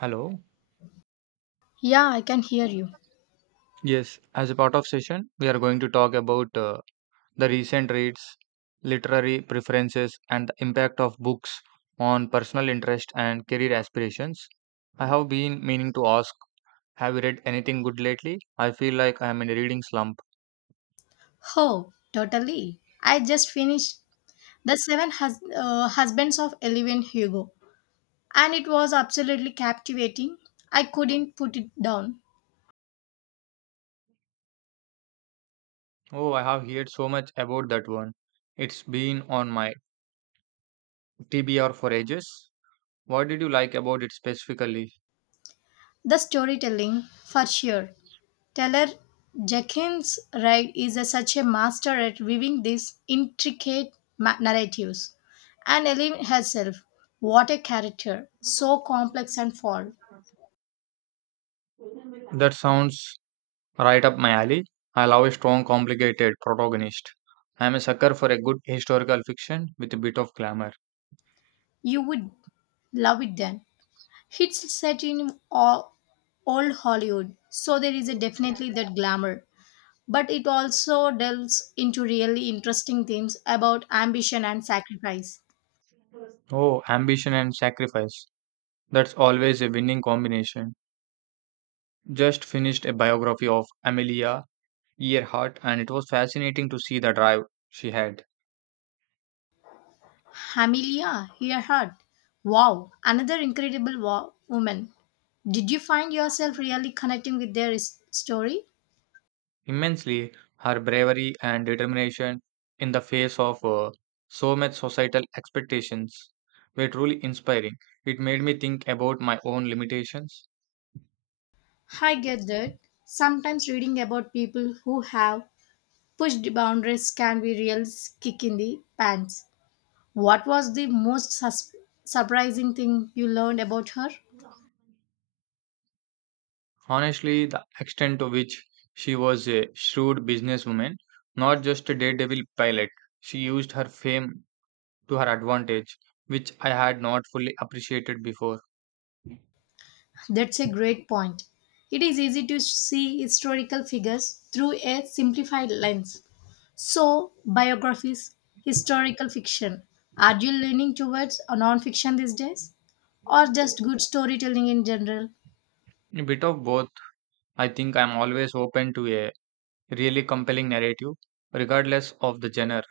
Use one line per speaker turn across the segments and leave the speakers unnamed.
Hello.
Yeah, I can hear you.
Yes, as a part of session, we are going to talk about the recent reads, literary preferences, and the impact of books on personal interest and career aspirations. I have been meaning to ask, have you read anything good lately? I feel like I am in a reading slump.
Oh, totally. I just finished The Seven Husbands of Eleven Hugo, and it was absolutely captivating. I couldn't put it down.
Oh, I have heard so much about that one. It's been on my TBR for ages. What did you like about it specifically?
The storytelling, for sure. Taylor Jenkins Reid is such a master at weaving these intricate narratives. And Ellen herself, what a character, so complex and flawed.
That sounds right up my alley. I love a strong, complicated protagonist. I am a sucker for a good historical fiction with a bit of glamour.
You would love it then. It's set in old Hollywood, so there is a definitely that glamour. But it also delves into really interesting themes about ambition and sacrifice.
Oh, ambition and sacrifice. That's always a winning combination. Just finished a biography of Amelia Earhart, and it was fascinating to see the drive she had.
Amelia Earhart. Wow, another incredible woman. Did you find yourself really connecting with their story?
Immensely, her bravery and determination in the face of so much societal expectations were truly inspiring. It made me think about my own limitations.
I get that. Sometimes reading about people who have pushed boundaries can be real kick in the pants. What was the most surprising thing you learned about her?
Honestly, the extent to which she was a shrewd businesswoman, not just a daredevil pilot, she used her fame to her advantage, which I had not fully appreciated before.
That's a great point. It is easy to see historical figures through a simplified lens. So, biographies, historical fiction. Are you leaning towards a non-fiction these days? Or just good storytelling in general?
A bit of both. I think I'm always open to a really compelling narrative, regardless of the genre,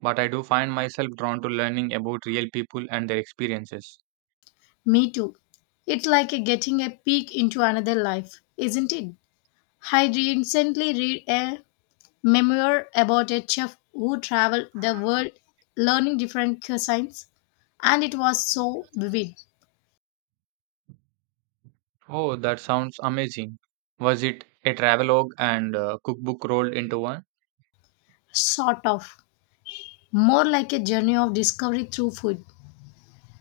but I do find myself drawn to learning about real people and their experiences.
Me too. It's like a getting a peek into another life, isn't it? I recently read a memoir about a chef who traveled the world learning different cuisines, and it was so vivid.
Oh, that sounds amazing. Was it a travelogue and cookbook rolled into one?
Sort of, more like a journey of discovery through food.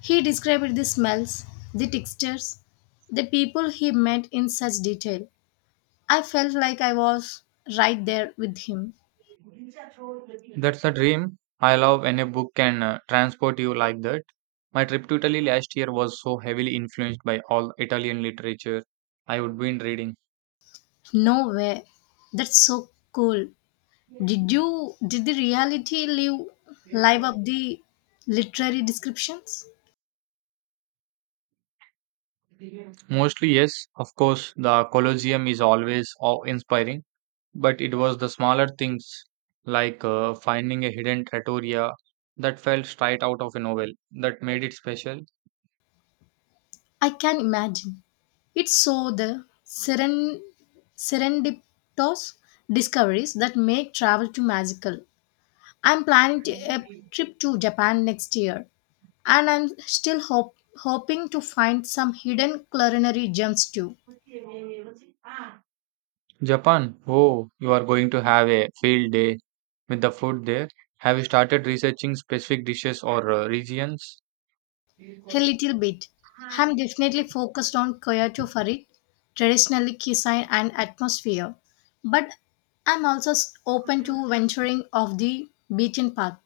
He described the smells, the textures, the people he met in such detail. I felt like I was right there with him.
That's the dream. I love when a book can transport you like that. My trip to Italy last year was so heavily influenced by all Italian literature I would been reading.
No way. That's so cool. Did the reality live up the literary descriptions?
Mostly, yes, of course, the Colosseum is always awe inspiring, but it was the smaller things like finding a hidden trattoria that felt straight out of a novel that made it special.
I can imagine. It's so the serendipitous discoveries that make travel to magical. I'm planning a trip to Japan next year, and I'm still hoping to find some hidden culinary gems too.
Japan, oh, you are going to have a field day with the food there. Have you started researching specific dishes or regions?
A little bit. I'm definitely focused on Kyoto for it, traditionally cuisine and atmosphere, but I'm also open to venturing off the beaten path.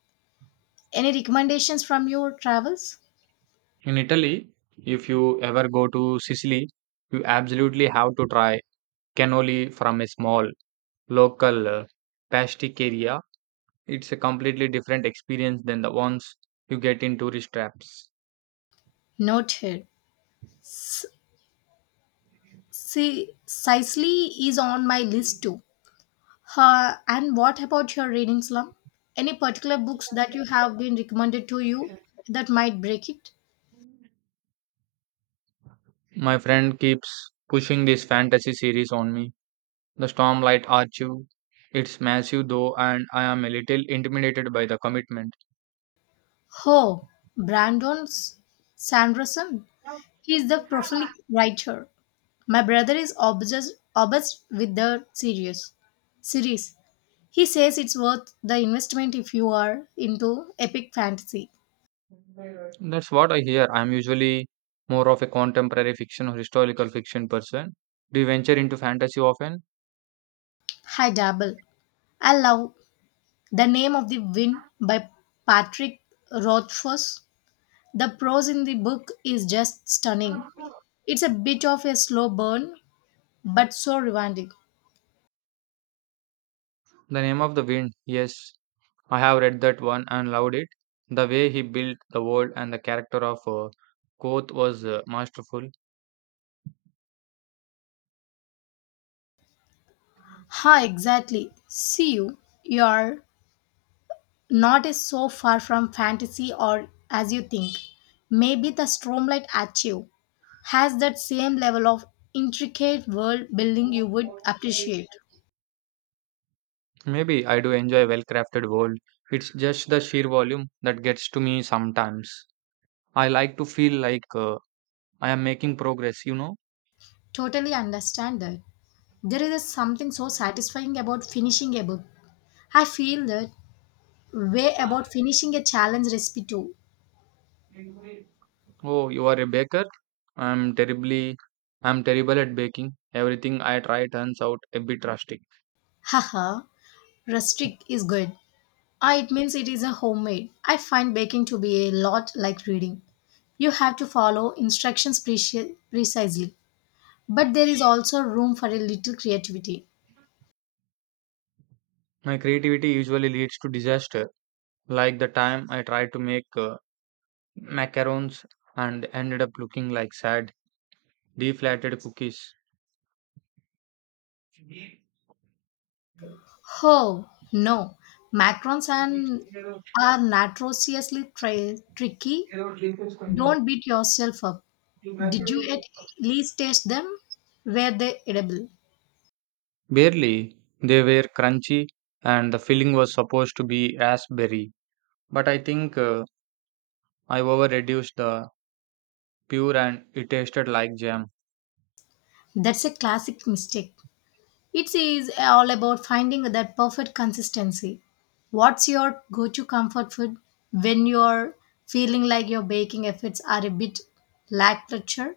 Any recommendations from your travels?
In Italy, if you ever go to Sicily, you absolutely have to try cannoli from a small local pasticceria. It's a completely different experience than the ones you get in tourist traps.
Note here. S- Sicily is on my list too. Her and what about your reading slump? Any particular books that you have been recommended to you that might break it?
My friend keeps pushing this fantasy series on me, The Stormlight Archive. It's massive though, and I am a little intimidated by the commitment.
Oh, Brandon Sanderson. He is the prolific writer. My brother is obsessed with the series. He says it's worth the investment if you are into epic fantasy.
That's what I hear. I'm usually more of a contemporary fiction or historical fiction person. Do you venture into fantasy often?
I dabble. I love The Name of the Wind by Patrick Rothfuss. The prose in the book is just stunning. It's a bit of a slow burn, but so rewarding.
The Name of the Wind. Yes, I have read that one and loved it. The way he built the world and the character of Koth was masterful.
Ha, exactly. See you. You're not as so far from fantasy or as you think. Maybe the Stormlight Archive has that same level of intricate world building you would appreciate.
Maybe I do enjoy a well-crafted world. It's just the sheer volume that gets to me sometimes. I like to feel like I am making progress, you know.
Totally understand that. There is something so satisfying about finishing a book. I feel that way about finishing a challenge recipe too.
Oh, you are a baker? I'm terribly I'm terrible at baking. Everything I try turns out a bit rustic.
Haha, rustic is good. Ah, it means it is a homemade. I find baking to be a lot like reading. You have to follow instructions precisely, but there is also room for a little creativity.
My creativity usually leads to disaster, like the time I tried to make macarons and ended up looking like sad, deflated cookies.
Oh no, macarons and are notoriously tricky. Don't beat yourself up. Did you at least taste them? Were they edible?
Barely, they were crunchy and the filling was supposed to be raspberry. But I think I overreduced the pure and it tasted like jam.
That's a classic mistake. It is all about finding that perfect consistency. What's your go to comfort food when you're feeling like your baking efforts are a bit lackluster?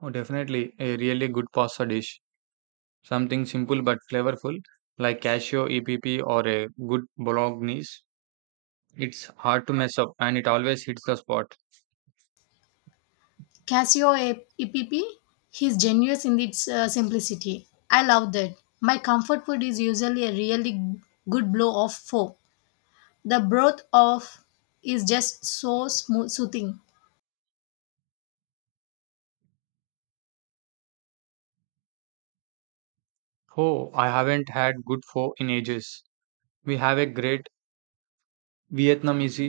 Oh, definitely a really good pasta dish. Something simple but flavorful like cashew EPP or a good bolognese. It's hard to mess up and it always hits the spot.
Casio EPP is genius in its simplicity. I love that. My comfort food is usually a really good blow of four. The broth of is just so smooth, soothing.
Oh, I haven't had good pho in ages. We have a great Vietnam is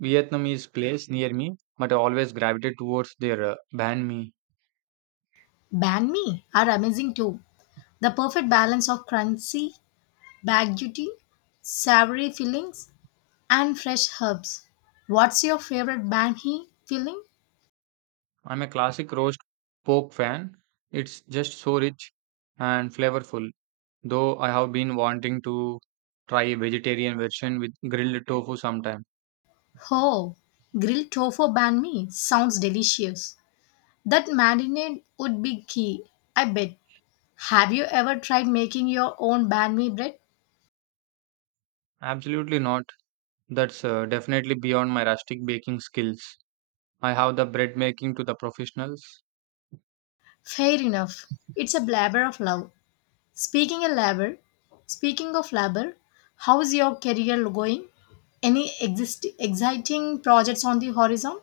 Vietnamese place near me, but I always gravitate towards their banh mi.
Banh mi are amazing too. The perfect balance of crunchy Bag duty, savory fillings, and fresh herbs. What's your favorite banh mi filling?
I'm a classic roast pork fan. It's just so rich and flavorful. Though I have been wanting to try a vegetarian version with grilled tofu sometime.
Oh, grilled tofu banh mi sounds delicious. That marinade would be key, I bet. Have you ever tried making your own banh mi bread?
Absolutely not. That's definitely beyond my rustic baking skills. I have the bread making to the professionals.
Fair enough. It's a labor of love. Speaking of labor, speaking of labor, how's your career going? Any exciting projects on the horizon?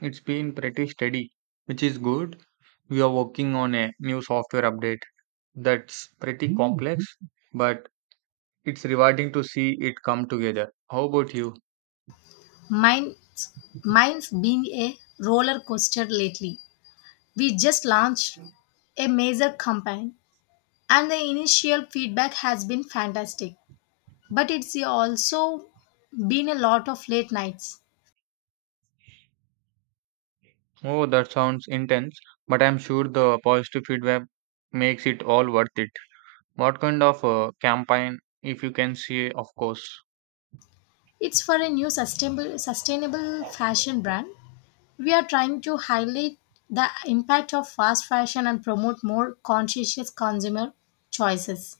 It's been pretty steady, which is good. We are working on a new software update that's pretty complex, but it's rewarding to see it come together. How about you?
Mine's, mine's been a roller coaster lately. We just launched a major campaign, and the initial feedback has been fantastic. But it's also been a lot of late nights.
Oh, that sounds intense, but I'm sure the positive feedback makes it all worth it. What kind of campaign, if you can see, of course.
It's for a new sustainable fashion brand. We are trying to highlight the impact of fast fashion and promote more conscientious consumer choices.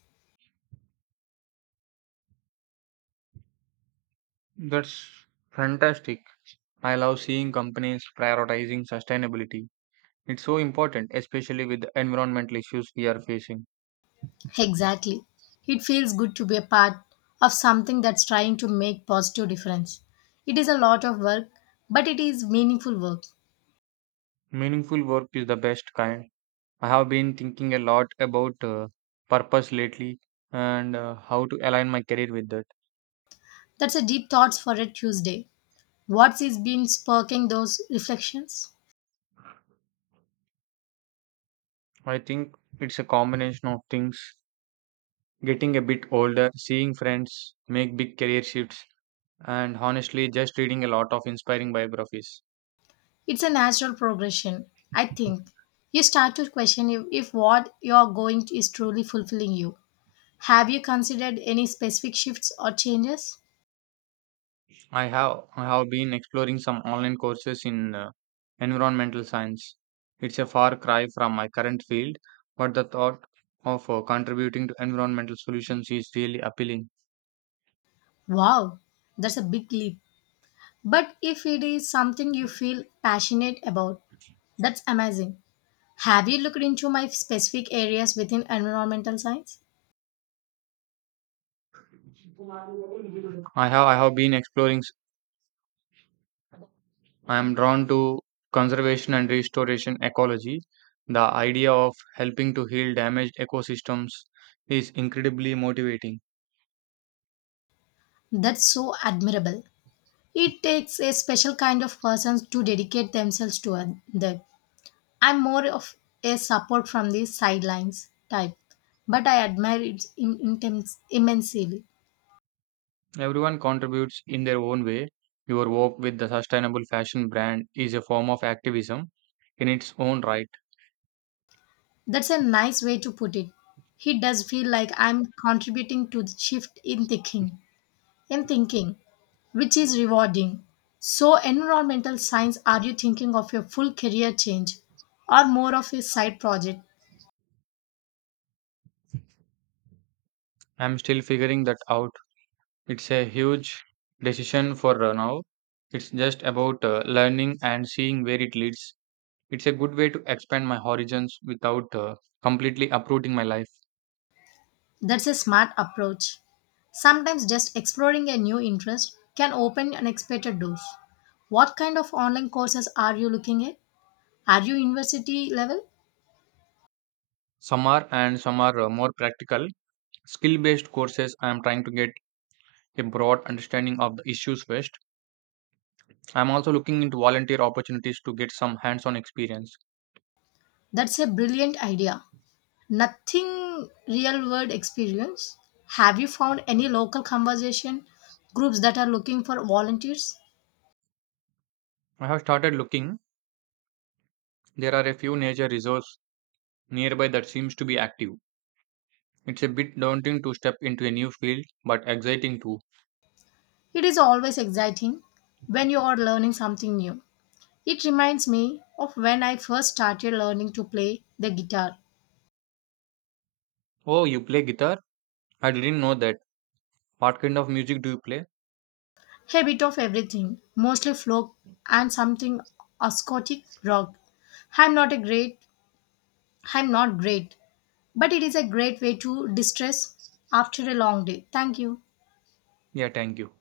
That's fantastic. I love seeing companies prioritizing sustainability. It's so important, especially with the environmental issues we are facing.
Exactly. It feels good to be a part of something that's trying to make positive difference. It is a lot of work, but it is meaningful work.
Meaningful work is the best kind. I have been thinking a lot about purpose lately and how to align my career with that.
That's a deep thoughts for a Tuesday. What's is been sparking those reflections?
I think it's a combination of things getting a bit older, seeing friends make big career shifts, and honestly, just reading a lot of inspiring biographies.
It's a natural progression, I think. You start to question if what you're going is truly fulfilling you. Have you considered any specific shifts or changes?
I have been exploring some online courses in environmental science. It's a far cry from my current field, but the thought of contributing to environmental solutions is really appealing.
Wow, that's a big leap. But if it is something you feel passionate about, that's amazing. Have you looked into my specific areas within environmental science?
I have been exploring. I am drawn to conservation and restoration ecology. The idea of helping to heal damaged ecosystems is incredibly motivating.
That's so admirable. It takes a special kind of persons to dedicate themselves to that. I'm more of a support from the sidelines type, but I admire it immensely.
Everyone contributes in their own way. Your work with the sustainable fashion brand is a form of activism in its own right.
That's a nice way to put it. He does feel like I'm contributing to the shift in thinking, which is rewarding. So, environmental science, are you thinking of a full career change or more of a side project?
I'm still figuring that out. It's a huge decision for now. It's just about learning and seeing where it leads. It's a good way to expand my horizons without completely uprooting my life.
That's a smart approach. Sometimes just exploring a new interest can open unexpected doors. What kind of online courses are you looking at? Are you university level?
Some are and some are more practical skill based courses. I am trying to get a broad understanding of the issues first. I am also looking into volunteer opportunities to get some hands on experience.
That's a brilliant idea. Nothing real world experience. Have you found any local conversation groups that are looking for volunteers?
I have started looking. There are a few nature reserves nearby that seems to be active. It's a bit daunting to step into a new field but exciting too.
It is always exciting when you are learning something new. It reminds me of when I first started learning to play the guitar.
Oh, you play guitar. I didn't know that. What kind of music do you play?
A bit of everything, mostly folk and something acoustic rock. I'm not a great, I'm not great, but it is a great way to distress after a long day. Thank you.
Yeah, thank you.